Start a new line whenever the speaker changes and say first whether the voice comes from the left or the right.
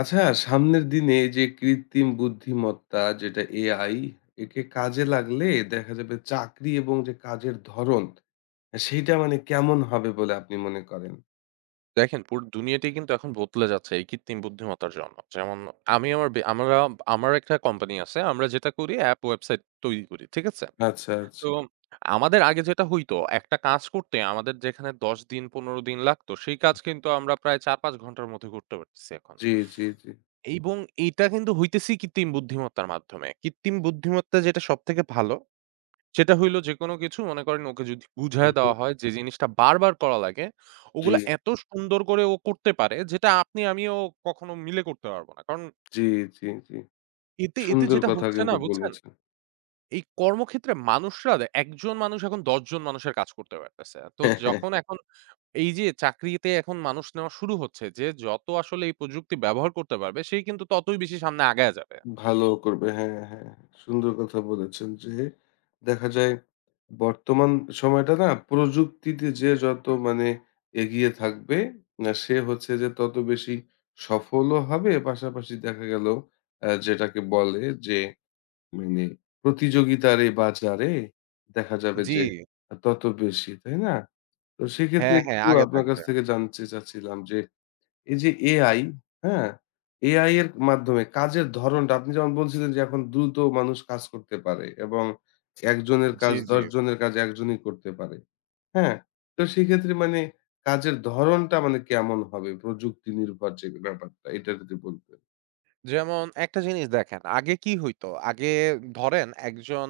left: আচ্ছা সামনের দিনে এই যে কৃত্রিম বুদ্ধিমত্তা যেটা এআই একে কাজে লাগলে দেখা যাবে চাকরি এবং যে কাজের ধরন, হ্যাঁ, সেইটা মানে কেমন হবে বলে আপনি মনে করেন?
right: দেখেন পুরো দুনিয়াটাই কিন্তু এখন বদলে যাচ্ছে এই কৃত্রিম বুদ্ধিমত্তার জন্য। যেমন আমি আমার বে আমরা আমার একটা কোম্পানি আছে। আমরা যেটা করি অ্যাপ ওয়েবসাইট তৈরি করি। ঠিক আছে?
left: আচ্ছা, আচ্ছা।
right: তো আমাদের আগে যেটা হইতো একটা কাজ করতে আমাদের যেখানে ১০ দিন ১৫ দিন লাগতো সেই কাজ কিন্তু আমরা প্রায় ৪-৫ ঘন্টার মধ্যে করতে পারতেছি এখন।
left: জি, জি, জি।
right: এবং এইটা কিন্তু হইতেছি কৃত্রিম বুদ্ধিমত্তার মাধ্যমে। কৃত্রিম বুদ্ধিমত্তা যেটা সবথেকে ভালো সেটা হইলো যেকোনো কিছু মনে করেন ওকে যদি বুঝায়
left: হুম,
right: দেওয়া হয় যে জিনিসটা বারবার করা লাগে,
left: জি,
right: ওগুলা এত সুন্দর করে ও করতে পারে যেটা আপনি আমিও কখনো মিলে করতে পারবো না। কারণ
left: জি, জি, জি।
right: এতে এতে
left: সুন্দর
right: যেটা
left: কথা
right: হচ্ছে না
left: কিন্তু
right: বুঝছেন?
left: বলেছেন।
right: এই কর্মক্ষেত্রে মানুষরা দে একজন মানুষ এখন ১০ জন মানুষের কাজ করতে পারতেছে। তো যখন এখন এই যে চাকরিতে এখন মানুষ নেওয়া শুরু হচ্ছে যে যত আসলে এই প্রযুক্তি ব্যবহার করতে পারবে সেই কিন্তু ততই বেশি সামনে আগায়া যাবে।
left: ভালো করবে। হ্যাঁ, হ্যাঁ। সুন্দর কথা বলেছেন যে দেখা যায় বর্তমান সময়টা না প্রযুক্তিতে যে যত মানে এগিয়ে থাকবে, সে হচ্ছে যে তত বেশি সফলও হবে। পাশাপাশি দেখা গেল যেটাকে বলে যে মানে প্রতিযোগিতার এই বাজারে দেখা যাবে
right: জি।
left: যে তত বেশি, তাই না? তো সেক্ষেত্রে
right: হ্যাঁ, হ্যাঁ
left: একটু
right: আগে
left: আপনার কাছ
right: থাকবে।
left: থেকে জানতে চাচ্ছিলাম যে এই যে AI, হ্যাঁ? AI এর মাধ্যমে কাজের ধরণটা আপনি যেমন বলছিলেন যে এখন দ্রুত মানুষ কাজ করতে পারে এবং একজনের
right: জি,
left: কাজ,
right: জি,
left: ১০
right: জি।
left: জনের কাজ একজনই করতে পারে। হ্যাঁ? তো সেক্ষেত্রে মানে কাজের ধরণটা মানে কেমন হবে প্রযুক্তি নির্ভর, যে ব্যাপারটা এটা যদি বলতেন।
right: যেমন একটা জিনিস দেখেন, আগে কি হইতো? আগে ধরেন একজন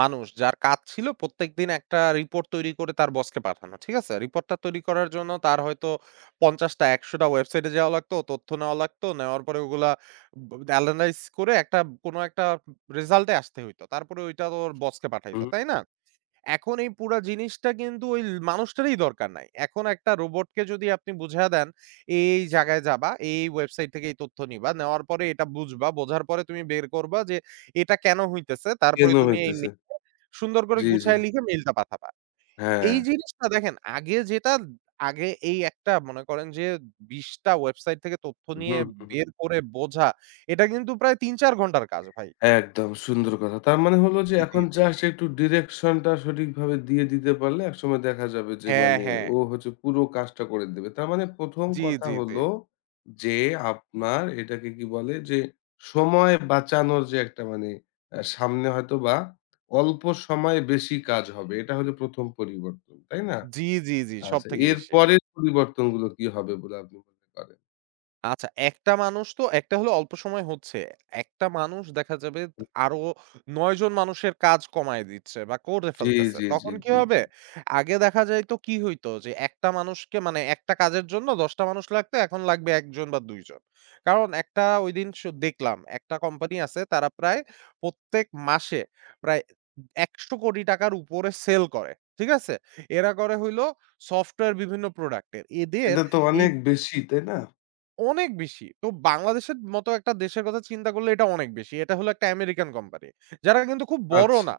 right: মানুষ যার কাজ ছিল প্রত্যেকদিন একটা রিপোর্ট তৈরি করে তার বসকে পাঠানো। ঠিক আছে? রিপোর্টটা তৈরি করার জন্য তার হয়তো ৫০ টা ১০০ টা ওয়েবসাইটে যাওয়া লাগতো, তথ্য নেওয়া লাগতো। নেওয়ার পরে ওগুলা ব এনালাইজ করে কোনো একটা রেজাল্টে আসতে হইতো। তারপরে ওইটা তো ওর বসকে পাঠাইতো।
left: হুম,
right: তাই না? এখন এই পুরা জিনিসটা কিন্তু ওই মানুষটারই দরকার নাই। এখন একটা রোবটকে যদি আপনি বুঝায়া দেন, "এই জায়গায় যাবা, এই ওয়েবসাইট থেকে এই তথ্য নিবা। নেওয়ার পরে এটা বুঝবা। বোঝার পরে তুমি বের করবা যে এটা কেন হইতেছে। তারপরে
left: কেন
right: তুমি এই
left: হইতেছে?
right: নিয়ে সুন্দর করে
left: জি, জি।
right: গুছায় লিখে মেইলটা পাঠাবা।"
left: হ্যাঁ।
right: এই জিনিসটা দেখেন আগে যেটা আগে এই একটা মনে করেন যে ২০ টা ওয়েবসাইট থেকে তথ্য নিয়ে
left: হুম, হুম।
right: বের করে বোঝা, এটা কিন্তু প্রায় ৩-৪ ঘন্টার কাজ ভাই।
left: একদম সুন্দর কথা। তার মানে হলো যে
right: জি, জি,
left: এখন
right: জি।
left: জাস্ট একটু ডিরেকশন টা সঠিকভাবে দিয়ে দিতে পারলে একসময় দেখা যাবে যে
right: হ্যাঁ,
left: মানে
right: হ্যাঁ।
left: ও হচ্ছে পুরো কাজটা করে দেবে। তার মানে প্রথম
right: জি,
left: কথা
right: জি, জি।
left: হলো যে আপনার এটাকে কি বলে যে সময় বাঁচানোর যে একটা মানে সামনে হয়তোবা অল্প সময়ে বেশি কাজ হবে। এটা হলো প্রথম পরিবর্তন, তাই না?
right: জি, জি, জি।
left: আচ্ছা
right: সবথেকে বেশি।
left: এরপরের পরিবর্তনগুলো কি হবে বলে আপনি মনে করেন?
right: আচ্ছা, একটা মানুষ তো একটা হলে অল্প সময় হচ্ছে। একটা মানুষ দেখা যাবে আরো ৯ জন মানুষের কাজ কমায় দিচ্ছে বা করে
left: জি,
right: ফেলতেছে।
left: জি, জি,
right: তখন কি
left: জি,
right: হবে?
left: জি।
right: আগে দেখা যাইত কি হইতো যে একটা মানুষকে মানে একটা কাজের জন্য ১০ টা মানুষ লাগতো, এখন লাগবে ১ জন বা ২ জন। কারণ একটা ঐদিন দেখলাম একটা কোম্পানি আছে তারা প্রায় প্রত্যেক মাসে প্রায় ১০০,০০,০০,০০,০০,০০০ উপরে সেল করে। ঠিক আছে? এরা করে হইলো সফটওয়্যার বিভিন্ন প্রোডাক্টের।
left: এটা তো
right: এই
left: অনেক বেশি, তাই না?
right: অনেক বেশি। তো বাংলাদেশের মতো একটা দেশের কথা চিন্তা করলে এটা অনেক বেশি। এটা হলো একটা আমেরিকান কোম্পানি। যারা কিন্তু খুব বড়
left: আচ্ছা।
right: না।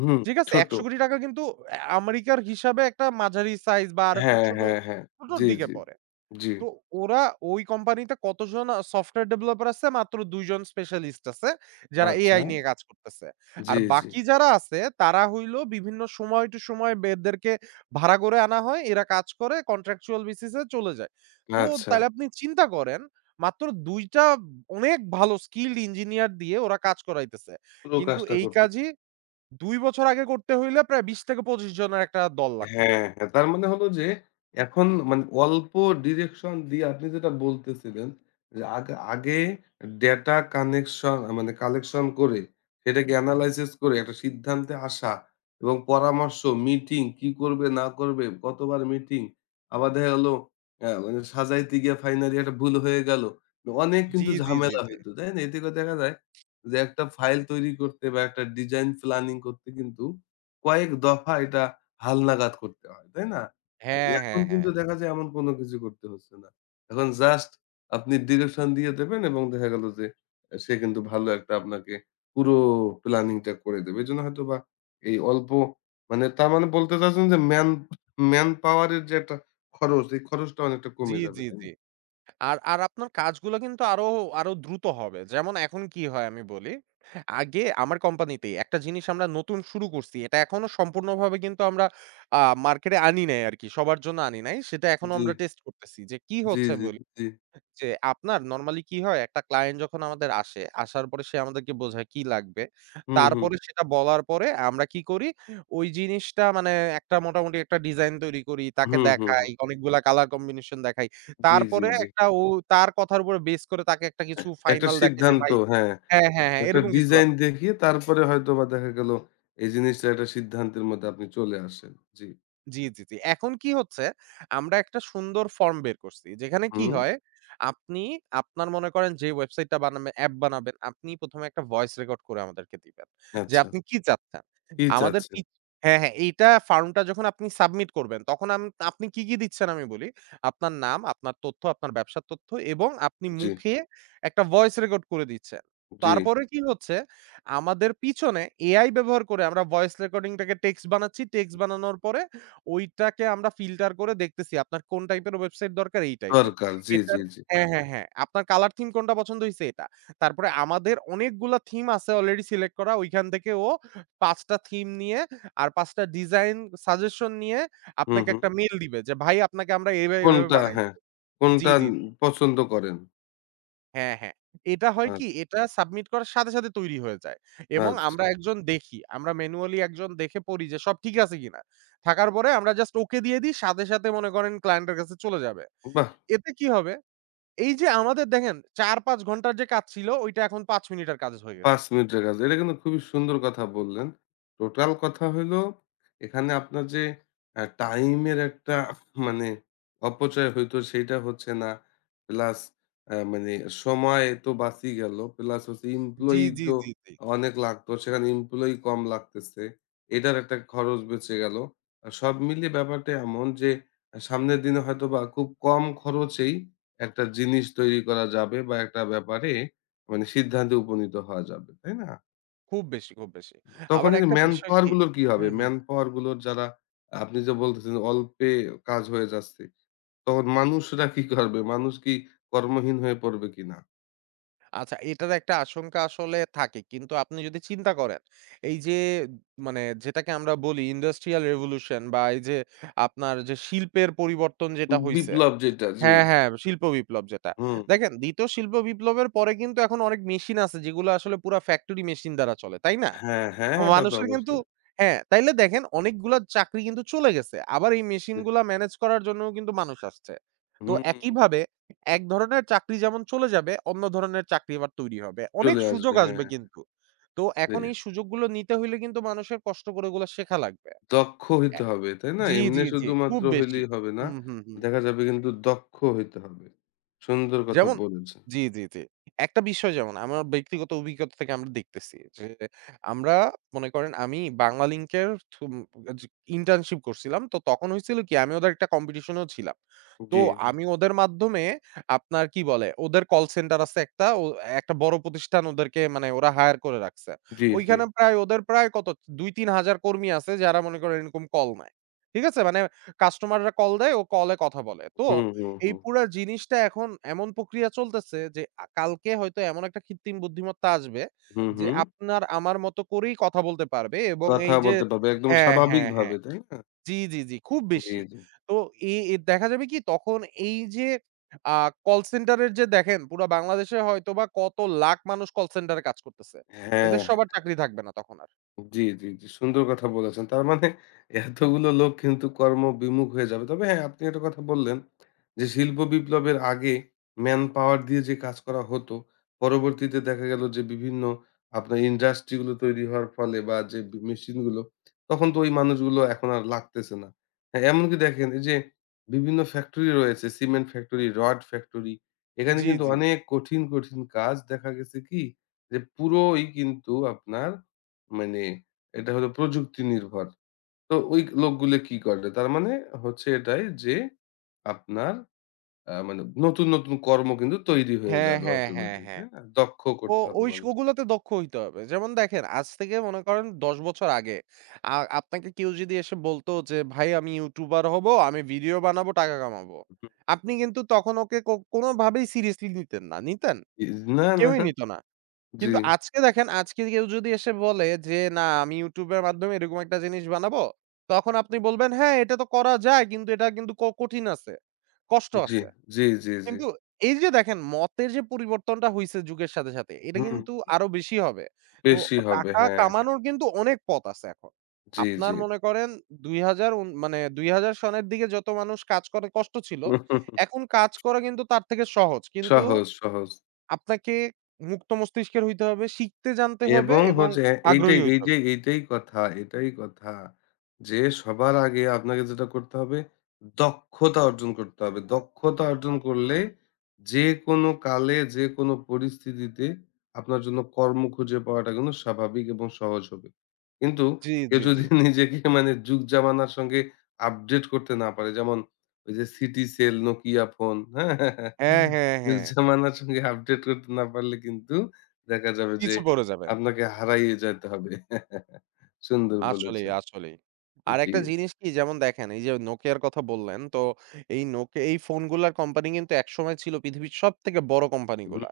left: হুম,
right: ঠিক আছে?
left: ছোট।
right: ৳১০০,০০,০০,০০০ কিন্তু আমেরিকার হিসাবে একটা মাঝারি সাইজ বা আরেকটু
left: হ্যাঁ,
right: ছোট,
left: হ্যাঁ, হ্যাঁ।
right: ছোটর
left: জি,
right: দিকে
left: জি।
right: পড়ে।
left: জি।
right: তো ওরা ওই কোম্পানিতে কতজন সফটওয়্যার ডেভেলপার আছে? মাত্র ২ জন স্পেশালিস্ট আছে, যারা
left: আচ্ছা।
right: AI নিয়ে কাজ করতেছে। আর
left: জি, জি।
right: বাকি যারা আছে তারা হইলো বিভিন্ন সময় টু সময় এদেরকে ভাড়া করে আনা হয়। এরা কাজ করে কন্ট্রাকচুয়াল বেসিস এ চলে যায়। তো
left: আচ্ছা।
right: তাইলে আপনি চিন্তা করেন মাত্র ২ টা অনেক ভালো স্কিলড ইঞ্জিনিয়ার দিয়ে ওরা কাজ করাইতেছে।
left: পুরো
right: কিন্তু
left: কাজটা
right: এই
left: করতে,
right: কাজই ২ বছর আগে করতে হইলে প্রায় ২০ থেকে ২৫ জনের একটা দল লাগ।
left: হ্যাঁ, হ্যাঁ। তার মানে হলো যে এখন মানে অল্প ডিরেকশন দিয়ে আপনি যেটা বলতেছিলেন যে আগে আগে ডেটা কানেকশন মানে কালেকশন করে সেটাকে এনালাইসিস করে একটা সিদ্ধান্তে আসা এবং পরামর্শ, মিটিং কি করবে না করবে, কতবার মিটিং আবার দেখা গেল মানে সাজাইতে গিয়ে ফাইনালি একটা ভুল হয়ে গেল। অনেক
right: জি,
left: কিন্তু
right: জি, জি,
left: ঝামেলা
right: জি।
left: হইতো, তাই না? এতে করে দেখা যায় যে একটা ফাইল তৈরি করতে বা একটা ডিজাইন প্ল্যানিং করতে কিন্তু কয়েক দফা এটা হালনাগাদ করতে হয়, তাই না? আর
right: হ্যাঁ,
left: এখন
right: হ্যাঁ, হ্যাঁ।
left: কিন্তু দেখা যায় এমন কোন কিছু করতে হচ্ছে না। এখন জাস্ট আপনি ডিরেকশন দিয়ে দেবেন এবং দেখা গেল যে সে কিন্তু ভালো একটা আপনাকে পুরো প্ল্যানিংটা করে দেবে। এজন্য হয়তোবা এই অল্প মানে তার মানে বলতে চাচ্ছেন যে ম্যান ম্যান পাওয়ার এর যে একটা খরচ, এই খরচটা অনেকটা
right: জি,
left: কমে যাবে,
right: জি,
left: তাই
right: জি।
left: না?
right: আর আর আপনার কাজগুলো কিন্তু আরো, আরো দ্রুত হবে। যেমন এখন কি হয় আমি বলি, আগে আমার কোম্পানিতেই একটা জিনিস আমরা নতুন শুরু করছি। এটা এখনো সম্পূর্ণভাবে কিন্তু আমরা আ মার্কেটে আনি নাই আরকি। সবার জন্য আনি নাই। সেটা এখনো
left: জি,
right: আমরা টেস্ট করতেছি যে কি
left: জি,
right: হচ্ছে
left: জি,
right: বলে।
left: জি।
right: যে আপনার নরমালি কি হয়? একটা ক্লায়েন্ট যখন আমাদের আসে, আসার পরে সে আমাদেরকে বোঝায় কি লাগবে।
left: হুম, হুম।
right: তারপরে সেটা বলার পরে আমরা কি করি? ওই জিনিসটা মানে মোটামুটি একটা ডিজাইন তৈরি করি, তাকে
left: হুম, হুম,
right: দেখাই,
left: হুম।
right: অনেকগুলা কালার কম্বিনেশন দেখাই।
left: জি, জি,
right: তারপরে
left: জি।
right: ও তার কথার উপরে বেস করে তাকে একটা কিছু
left: একটা
right: ফাইনাল দেখাই যে
left: সিদ্ধান্ত,
right: ভাই
left: হ্যাঁ,
right: হ্যাঁ, হ্যাঁ, হ্যাঁ,
left: একটা
right: এরকম কিছু।
left: ডিজাইন দেখিয়ে তারপরে হয়তোবা দেখা গেল এই জিনিসটা একটা সিদ্ধান্তের মধ্যে আপনি চলে আসেন। জি।
right: জি, জি, জি। এখন কি হচ্ছে আমরা একটা সুন্দর ফর্ম বের করছি। যেখানে কি
left: হুম,
right: হয় আপনি আপনার মনে করেন যে ওয়েবসাইটটা বানাবে অ্যাপ বানাবেন, আপনি ১ম এ একটা ভয়েস রেকর্ড করে আমাদেরকে দিবেন। যে
left: আচ্ছা।
right: আপনি কি চাচ্ছেন?
left: কি
right: আমাদের
left: চাচ্ছেন?
right: পিচ হ্যাঁ, হ্যাঁ, এইটা ফর্মটা যখন আপনি সাবমিট করবেন তখন আপনি কি দিচ্ছেন আমি বলি। আপনার নাম, আপনার তথ্য, আপনার ব্যবসার তথ্য এবং আপনি
left: জি,
right: মুখে একটা ভয়েস রেকর্ড করে দিচ্ছেন।
left: জি।
right: তারপরে কি হচ্ছে আমাদের পিছনে AI ব্যবহার করে আমরা ভয়েস রেকর্ডিংটাকে টেক্সট বানাচ্ছি। টেক্সট বানানোর পরে ওইটাকে আমরা ফিল্টার করে দেখতেছি আপনার কোন টাইপের ওয়েবসাইট দরকার এই টাইপের।
left: দরকার। জি,
right: এটার
left: জি, জি।
right: হ্যাঁ, হ্যাঁ, হ্যাঁ। আপনার কালার থিম কোনটা পছন্দ হইছে এটা। তারপরে আমাদের অনেকগুলা থিম আছে অলরেডি সিলেক্ট করা। ওইখান থেকে ও ৫ টা থিম নিয়ে আর ৫ টা ডিজাইন সাজেশন নিয়ে
left: হুম,
right: আপনাকে
left: হুম।
right: একটা মেইল দিবে যে ভাই আপনাকে আমরা এইভাবে, এইভাবে
left: কোনটা,
right: বানাই
left: হ্যাঁ,
right: দিব। জি,
left: কোনটা
right: জি।
left: পছন্দ করেন?
right: হ্যাঁ, হ্যাঁ। এটা
left: আ
right: হয় কি? এটা সাবমিট করার সাথে, সাথে তৈরি হয়ে যায় এবং আমরা
left: আচ্ছা।
right: একজন দেখি। আমরা ম্যানুয়ালি একজন দেখে পড়ি যে সব ঠিক আছে কিনা। থাকার পরে আমরা জাস্ট ওকে দিয়ে দিই। সাথে, সাথে মনে করেন ক্লায়েন্টের কাছে চলে যাবে।
left: বাহ!
right: এতে কি হবে? এই যে আমাদের দেখেন ৪-৫ ঘন্টার যে কাজ ছিল ওইটা এখন ৫ মিনিটের কাজ হয়ে গেছে।
left: ৫ মিনিটের কাজ। এটা কিন্তু খুবই সুন্দর কথা বললেন। টোটাল কথা হইলো এখানে আপনার যে টাইমের একটা মানে অপচয় হইতো সেইটা হচ্ছে না। প্লাস মানে সময় তো বাঁচি গেল। প্লাস হচ্ছে
right: জি,
left: এমপ্লয়ি
right: জি,
left: তো
right: জি, জি।
left: অনেক লাগতো। সেখানে এমপ্লয়ি কম লাগতেছে। এটার একটা খরচ বেঁচে গেল। সব মিলিয়ে ব্যাপারটা এমন যে সামনের দিনে হয়তোবা খুব কম খরচেই একটা জিনিস তৈরি করা যাবে বা একটা ব্যাপারে মানে সিদ্ধান্তে উপনীত হওয়া যাবে, তাই না?
right: খুব বেশি, খুব বেশি।
left: তখন
right: আবার
left: এই
right: একটা
left: ম্যান
right: বিষয়
left: পাওয়ার
right: কি?
left: গুলোর কি
right: হু,
left: হবে?
right: হু।
left: ম্যান পাওয়ার গুলোর যারা আপনি যে বলতেছেন অল্পে কাজ হয়ে যাচ্ছে, তখন মানুষরা কি করবে? মানুষ কি কর্মহীন হয়ে পড়বে কিনা?
right: আচ্ছা, এটার একটা আশঙ্কা আসলে থাকে। কিন্তু আপনি যদি চিন্তা করেন, এই যে মানে যেটাকে আমরা বলি ইন্ডাস্ট্রিয়াল রেভোলিউশন বা এই যে আপনার যে শিল্পের পরিবর্তন যেটা হইছে
left: বিপ্লব যেটা, জি।
right: হ্যাঁ, হ্যাঁ, শিল্প বিপ্লব যেটা।
left: হুম।
right: দেখেন ২য় শিল্প বিপ্লবের পরে কিন্তু এখন অনেক মেশিন আছে যেগুলো আসলে পুরা ফ্যাক্টরি মেশিন দ্বারা চলে, তাই না?
left: হ্যাঁ, হ্যাঁ, হ্যাঁ, তা তো
right: মানুষের কিন্তু
left: অবশ্যই।
right: হ্যাঁ, তাইলে দেখেন অনেকগুলা চাকরি কিন্তু চলে গেছে। আবার এই মেশিন
left: জি।
right: গুলা মেনেজ করার জন্যও কিন্তু মানুষ আসছে। তো
left: হুম,
right: একইভাবে এক ধরনের চাকরি যেমন চলে যাবে, অন্য ধরনের চাকরি আবার তৈরি হবে। অনেক
left: চলে
right: সুযোগ
left: আসবে,
right: আসবে
left: হ্যাঁ।
right: কিন্তু। তো এখন এই
left: জি।
right: সুযোগগুলো নিতে হইলে কিন্তু মানুষের কষ্ট করে ওগুলা শেখা লাগবে।
left: দক্ষ
right: অ্যা
left: হইতে হবে, তাই না?
right: জি,
left: এমনি
right: জি, জি। খুব
left: শুধুমাত্র
right: বেশি।
left: হইলেই হবে না।
right: হুম, হুম, হুম।
left: দেখা যাবে কিন্তু দক্ষ হইতে হবে। সুন্দর কথা
right: যেমন
left: বলেছেন।
right: জি, জি, জি। একটা বিষয় যেমন আমার ব্যক্তিগত অভিজ্ঞতা থেকে আমরা দেখতেছি যে, আমরা মনে করেন আমি বাংলালিংকের থ্রু জি ইন্টার্নশিপ করছিলাম। তো তখন হইছিল কি আমি ওদের একটা কম্পিটিশনেও ছিলাম। তো
left: জি, জি,
right: আমি ওদের মাধ্যমে আপনার কি বলে ওদের কল সেন্টার আছে একটা ও একটা বড় প্রতিষ্ঠান ওদেরকে মানে ওরা হায়ার করে রাখছে।
left: জি, জি।
right: ওইখানে প্রায় ওদের প্রায় কত ২-৩ হাজার কর্মী আছে যারা মনে করেন এরকম কল নেয়। ঠিক আছে? মানে কাস্টমাররা কল দেয় ও কলে কথা বলে। তো
left: হুম, হুম,
right: এই
left: হুম।
right: পুরা জিনিসটা এখন এমন প্রক্রিয়া চলতেছে যে কালকে হয়তো এমন একটা কৃত্রিম বুদ্ধিমত্তা আসবে
left: হুম,
right: যে
left: হুম।
right: আপনার আমার মতো করেই কথা বলতে পারবে এবং
left: কথা
right: এই যে
left: বলতে পারবে একদম
right: হ্যাঁ, হ্যাঁ, হ্যাঁ।
left: স্বাভাবিকভাবে, তাই না?
right: জি, জি, জি খুব
left: জি,
right: বেশি।
left: জি।
right: তো এ এ দেখা যাবে কি তখন এই যে আ কল সেন্টারের যে দেখেন পুরা বাংলাদেশে হয়তোবা কত লাখ মানুষ কল সেন্টারে কাজ করতেছে।
left: হ্যাঁ,
right: এদের সবার
left: হ্যাঁ।
right: চাকরি থাকবে না তখন আর।
left: জি, জি, জি। সুন্দর কথা বলেছেন। তার মানে এতগুলো লোক কিন্তু কর্মবিমুখ হয়ে যাবে। তবে হ্যাঁ, আপনি একটা কথা বললেন যে শিল্প বিপ্লবের আগে ম্যান পাওয়ার দিয়ে যে কাজ করা হতো, পরবর্তীতে দেখা গেল যে বিভিন্ন আপনার ইন্ডাস্ট্রি গুলো তৈরি হওয়ার ফলে বা যে মেশিন গুলো, তখন তো ওই মানুষগুলো এখন আর লাগতেছে না। হ্যাঁ, এমনকি দেখেন এই যে বিভিন্ন ফ্যাক্টরি রয়েছে, সিমেন্ট ফ্যাক্টরি, রড ফ্যাক্টরি। এখানে
right: জি,
left: কিন্তু
right: জি।
left: অনেক কঠিন, কঠিন কাজ দেখা গেছে, কি যে পুরোই কিন্তু আপনার মানে এটা হলো প্রযুক্তি নির্ভর। তো ওই লোকগুলো কি করে? তার মানে হচ্ছে এটাই যে আপনার মানে নতুন, নতুন কর্ম কিন্তু তৈরি হয়ে
right: হ্যাঁ,
left: যাবে
right: হ্যাঁ, হ্যাঁ,
left: অটোমেটিক,
right: হ্যাঁ।
left: তাই না? দক্ষ
right: ও
left: করতে হবে
right: ওই স
left: মানুষকে।
right: ওগুলোতে দক্ষ হইতে হবে। যেমন দেখেন আজ থেকে মনে করেন ১০ বছর আগে আ আপনাকে কেউ যদি এসে বলত যে, "ভাই আমি ইউটিউবার হব, আমি ভিডিও বানাবো, টাকা কামাবো।"
left: হুম।
right: আপনি কিন্তু তখন ওকে কোনভাবেই সিরিয়াসলি নিতেন না। নিতেন?
left: ই না, না।
right: কেউই নিত না।
left: জি,
right: কিন্তু আজকে দেখেন আজকে কেউ যদি এসে বলে যে, "না আমি YouTube এর মাধ্যমে এরকম একটা জিনিস বানাবো।" তখন আপনি বলবেন, "হ্যাঁ, এটা তো করা যায় কিন্তু এটা কিন্তু কঠিন আছে, কষ্ট
left: জি,
right: আছে।"
left: জি, জি, জি।
right: কিন্তু এই যে দেখেন মতের যে পরিবর্তনটা হইছে যুগের সাথে, সাথে এটা
left: হুম,
right: কিন্তু আরো বেশি হবে। তো
left: বেশি হবে।
right: টাকা
left: হ্যাঁ, হ্যাঁ।
right: কামানোর কিন্তু অনেক পথ আছে এখন।
left: জি, জি।
right: আপনার মনে করেন ২০০০ মানে ২০০০ সনের দিকে যত মানুষ কাজ করে কষ্ট ছিল। এখন কাজ করা কিন্তু তার থেকে সহজ। কিন্তু
left: সহজ, সহজ।
right: আপনাকে মুক্ত মস্তিষ্কের হইতে হবে, শিখতে জানতে হবে
left: এবং
right: এবং
left: হচ্ছে, হ্যাঁ,
right: আগ্রহী
left: এইটাই,
right: হইতে
left: এই
right: হবে।
left: যে এইটাই কথা, এটাই কথা যে সবার আগে আপনাকে যেটা করতে হবে দক্ষতা অর্জন করতে হবে। দক্ষতা অর্জন করলে যেকোনো কালে, যেকোনো পরিস্থিতিতে আপনার জন্য কর্ম খুঁজে পাওয়াটা কিন্তু স্বাভাবিক এবং সহজ হবে। কিন্তু
right: জি,
left: কেউ
right: জি, জি।
left: যদি নিজেকে মানে যুগ জামানার সঙ্গে আপডেট করতে না পারে, যেমন ওই যে সিটিসেল, নোকিয়া ফোন, হ্যাঁ?
right: হ্যাঁ, হ্যাঁ,
left: যুগ
right: হ্যাঁ।
left: জামানার সঙ্গে আপডেট করতে না পারলে কিন্তু দেখা যাবে যে
right: পিছে পড়ে যাবে।
left: আপনাকে হারাইয়ে যেতে হবে। সুন্দর
right: আসলেই,
left: বলেছেন।
right: আসলেই।
left: জি।
right: আরেকটা জিনিস কি যেমন দেখেন এই যে Nokia র কথা বললেন, তো এই Nokia এই ফোনগুলার কোম্পানি কিন্তু একসময় ছিল পৃথিবীর সবথেকে বড়
left: হুম,
right: কোম্পানিগুলা।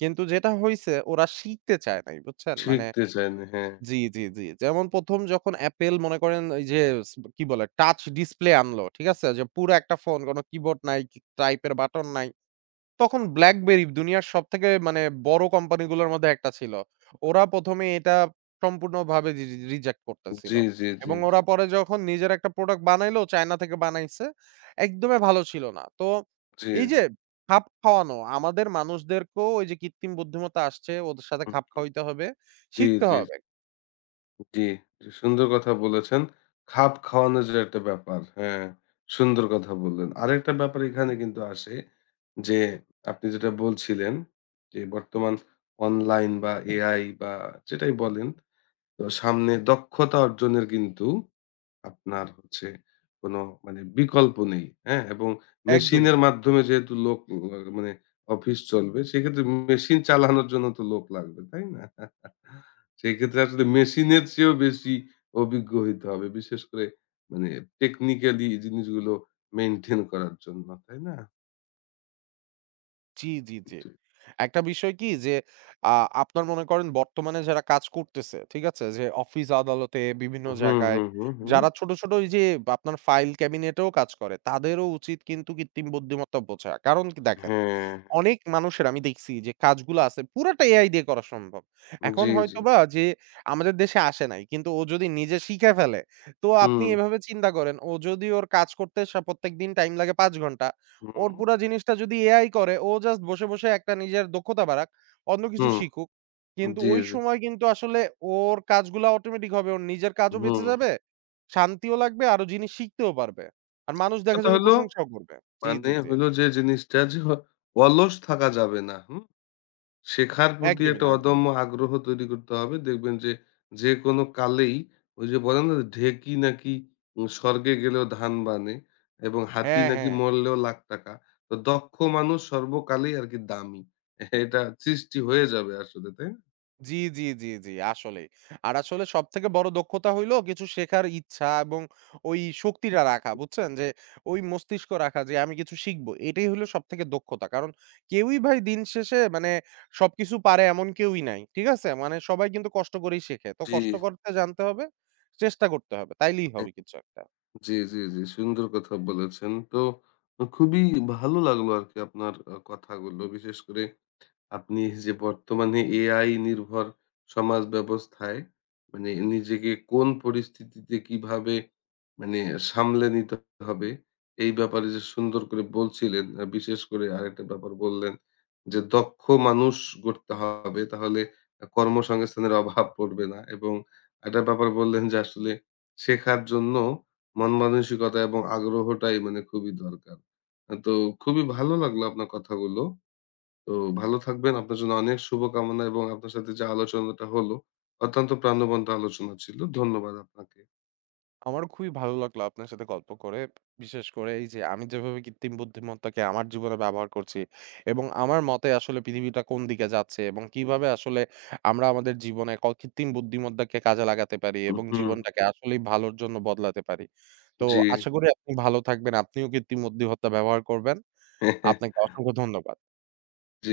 right: কিন্তু যেটা হইছে ওরা শিখতে চায় নাই, বুঝছেন? মানে
left: শিখতে চান। হ্যাঁ।
right: জি, জি, জি। যেমন ১ম যখন Apple মনে করেন এই যে স কি বলে? টাচ ডিসপ্লে আনলো, ঠিক আছে? যে পুরা একটা ফোন কোন কিবোর্ড নাই, টাইপের বাটন নাই। তখন BlackBerry দুনিয়ার সবথেকে মানে বড় কোম্পানিগুলোর মধ্যে একটা ছিল। ওরা ১ম এ এটা সম্পূর্ণভাবে রি রি রিজেক্ট করতেছিল।
left: জি, জি, জি,
right: এবং
left: জি।
right: ওরা পরে যখন নিজের একটা প্রোডাক্ট বানাইলো, চায়না থেকে বানাইছে। একদমই ভালো ছিল না। তো
left: জি,
right: এই
left: জি।
right: যে খাপ খাওয়ানো, আমাদের মানুষদেরকেও ওই যে কৃত্রিম বুদ্ধিমত্তা আসছে, ওদের সাথে
left: হুম।
right: খাপ খাওয়াইতে হবে,
left: জি,
right: শিখতে
left: জি,
right: হবে।
left: জি, জি। সুন্দর কথা বলেছেন। খাপ খাওয়ানো যে একটা ব্যাপার। হ্যাঁ, সুন্দর কথা বললেন। আরেকটা ব্যাপার এখানে কিন্তু আসে যে আপনি যেটা বলছিলেন যে বর্তমান অনলাইন বা এআই বা যেটাই বলেন, তো সামনে দক্ষতা অর্জনের কিন্তু আপনার হচ্ছে কোনো মানে বিকল্প নেই। হ্যাঁ? এবং
right: একদমই
left: মেশিনের
right: না।
left: মাধ্যমে যেহেতু লোক মানে অফিস চলবে, সেক্ষেত্রে মেশিন চালানোর জন্য তো লোক লাগবে, তাই না? সেক্ষেত্রে আসলে মেশিনের চেয়েও বেশি অভিজ্ঞ হইতে হবে। বিশেষ করে মানে টেকনিক্যালি জিনিসগুলো মেইনটেইন করার জন্য, তাই না?
right: জি, জি, জি।
left: জি।
right: একটা বিষয় কি যে আ আপনার মনে করেন বর্তমানে যারা কাজ করতেছে, ঠিক আছে? যে অফিস আদালতে বিভিন্ন
left: হুম,
right: জায়গায়
left: হুম, হুম, হুম।
right: যারা ছোট, ছোট ওই যে আপনার ফাইল ক্যাবিনেটেও কাজ করে তাদেরও উচিত কিন্তু কৃত্রিম বুদ্ধিমত্তা বোঝা। কারণ কি দেখেন
left: হ্যাঁ।
right: অনেক মানুষের আমি দেখছি যে কাজগুলো আছে পুরাটা এআই দিয়ে করা সম্ভব। এখন
left: জি, জি।
right: হয়তোবা যে আমাদের দেশে আসে নাই। কিন্তু ও যদি নিজে শিখে ফেলে, তো আপনি
left: হুম,
right: এভাবে চিন্তা করেন ও যদি ওর কাজ করতে প্রত্যেকদিন টাইম লাগে ৫ ঘন্টা। ওর
left: হুম,
right: পুরা জিনিসটা যদি এআই করে ও জাস্ট বসে, বসে একটা নিজের দক্ষতা বাড়াক, অন্য কিছু
left: হুম।
right: শিখুক। কিন্তু
left: জি,
right: ওই
left: জি।
right: সময় কিন্তু আসলে ওর কাজগুলা অটোমেটিক হবে। ওর নিজের কাজও বেঁচে
left: হুম।
right: যাবে, শান্তিও লাগবে, আরো জিনিস শিখতেও পারবে। আর মানুষ দেখা
left: কথা
right: যাবে
left: হলো,
right: প্রশংসাও করবে। জি,
left: মানে
right: জি, জি।
left: হলো যে জিনিসটা যে অলস থাকা যাবে না, হুম? শেখার প্রতি
right: একদমই
left: একটা
right: না, একদমই
left: অদম্য
right: না।
left: আগ্রহ তৈরি করতে হবে। দেখবেন যে যেকোনো কালেই ওই যে বলে না, ঢেঁকি নাকি স্বর্গে গেলেও ধান বানে এবং হাতি
right: হ্যাঁ,
left: নাকি
right: হ্যাঁ।
left: মরলেও লাখ টাকা। তো দক্ষ মানুষ সর্বকালেই আরকি দামি। এটা সৃষ্টি হয়ে যাবে আসলে, তাই না?
right: জি, জি, জি, জি, আসলেই। আর আসলে সবথেকে বড় দক্ষতা হইলো কিছু শেখার ইচ্ছা এবং ওই শক্তিটা রাখা, বুঝছেন? যে ওই মস্তিষ্ক রাখা যে আমি কিছু শিখবো। এটাই হলো সবথেকে দক্ষতা। কারণ কেউই ভাই দিন শেষে মানে সবকিছু পারে এমন কেউই নাই। ঠিক আছে? মানে সবাই কিন্তু কষ্ট করেই শেখে। তো
left: জি।
right: কষ্ট করতে জানতে হবে, চেষ্টা করতে হবে। তাইলেই হবে কিছু একটা।
left: জি, জি, জি। সুন্দর কথা বলেছেন। তো খুবই ভালো লাগলো আরকি আপনার কথাগুলো। বিশেষ করে আপনি যে বর্তমানে এআই নির্ভর সমাজ ব্যবস্থায় মানে নিজেকে কোন পরিস্থিতিতে কিভাবে মানে সামলে নিতে হবে এই ব্যাপারে যে সুন্দর করে বলছিলেন। আহ, বিশেষ করে আরেকটা ব্যাপার বললেন যে দক্ষ মানুষ গড়তে হবে, তাহলে কর্মসংস্থানের অভাব পড়বে না এবং একটা ব্যাপার বললেন যে আসলে শেখার জন্য মন মানসিকতা এবং আগ্রহটাই মানে খুবই দরকার। আহ, তো খুবই ভালো লাগলো আপনার কথাগুলো। তো ভালো থাকবেন। আপনার জন্য অনেক শুভকামনা এবং আপনার সাথে যে আলোচনাটা হলো, অত্যন্ত প্রাণবন্ত আলোচনা ছিল। ধন্যবাদ আপনাকে।
right: আমারও খুবই ভালো লাগলো আপনার সাথে গল্প করে। বিশেষ করে এই যে আমি যেভাবে কৃত্রিম বুদ্ধিমত্তাকে আমার জীবনে ব্যবহার করছি এবং আমার মতে আসলে পৃথিবীটা কোন দিকে যাচ্ছে এবং কিভাবে আসলে আমরা আমাদের জীবনে কৃত্রিম বুদ্ধিমত্তাকে কাজে লাগাতে পারি এবং
left: হুম,
right: জীবনটাকে আসলেই ভালোর জন্য বদলাতে পারি। তো
left: জি।
right: আশা করি আপনি ভালো থাকবেন। আপনিও কৃত্রিম বুদ্ধিমত্তা ব্যবহার করবেন। আপনাকে অসংখ্য ধন্যবাদ।
left: জি।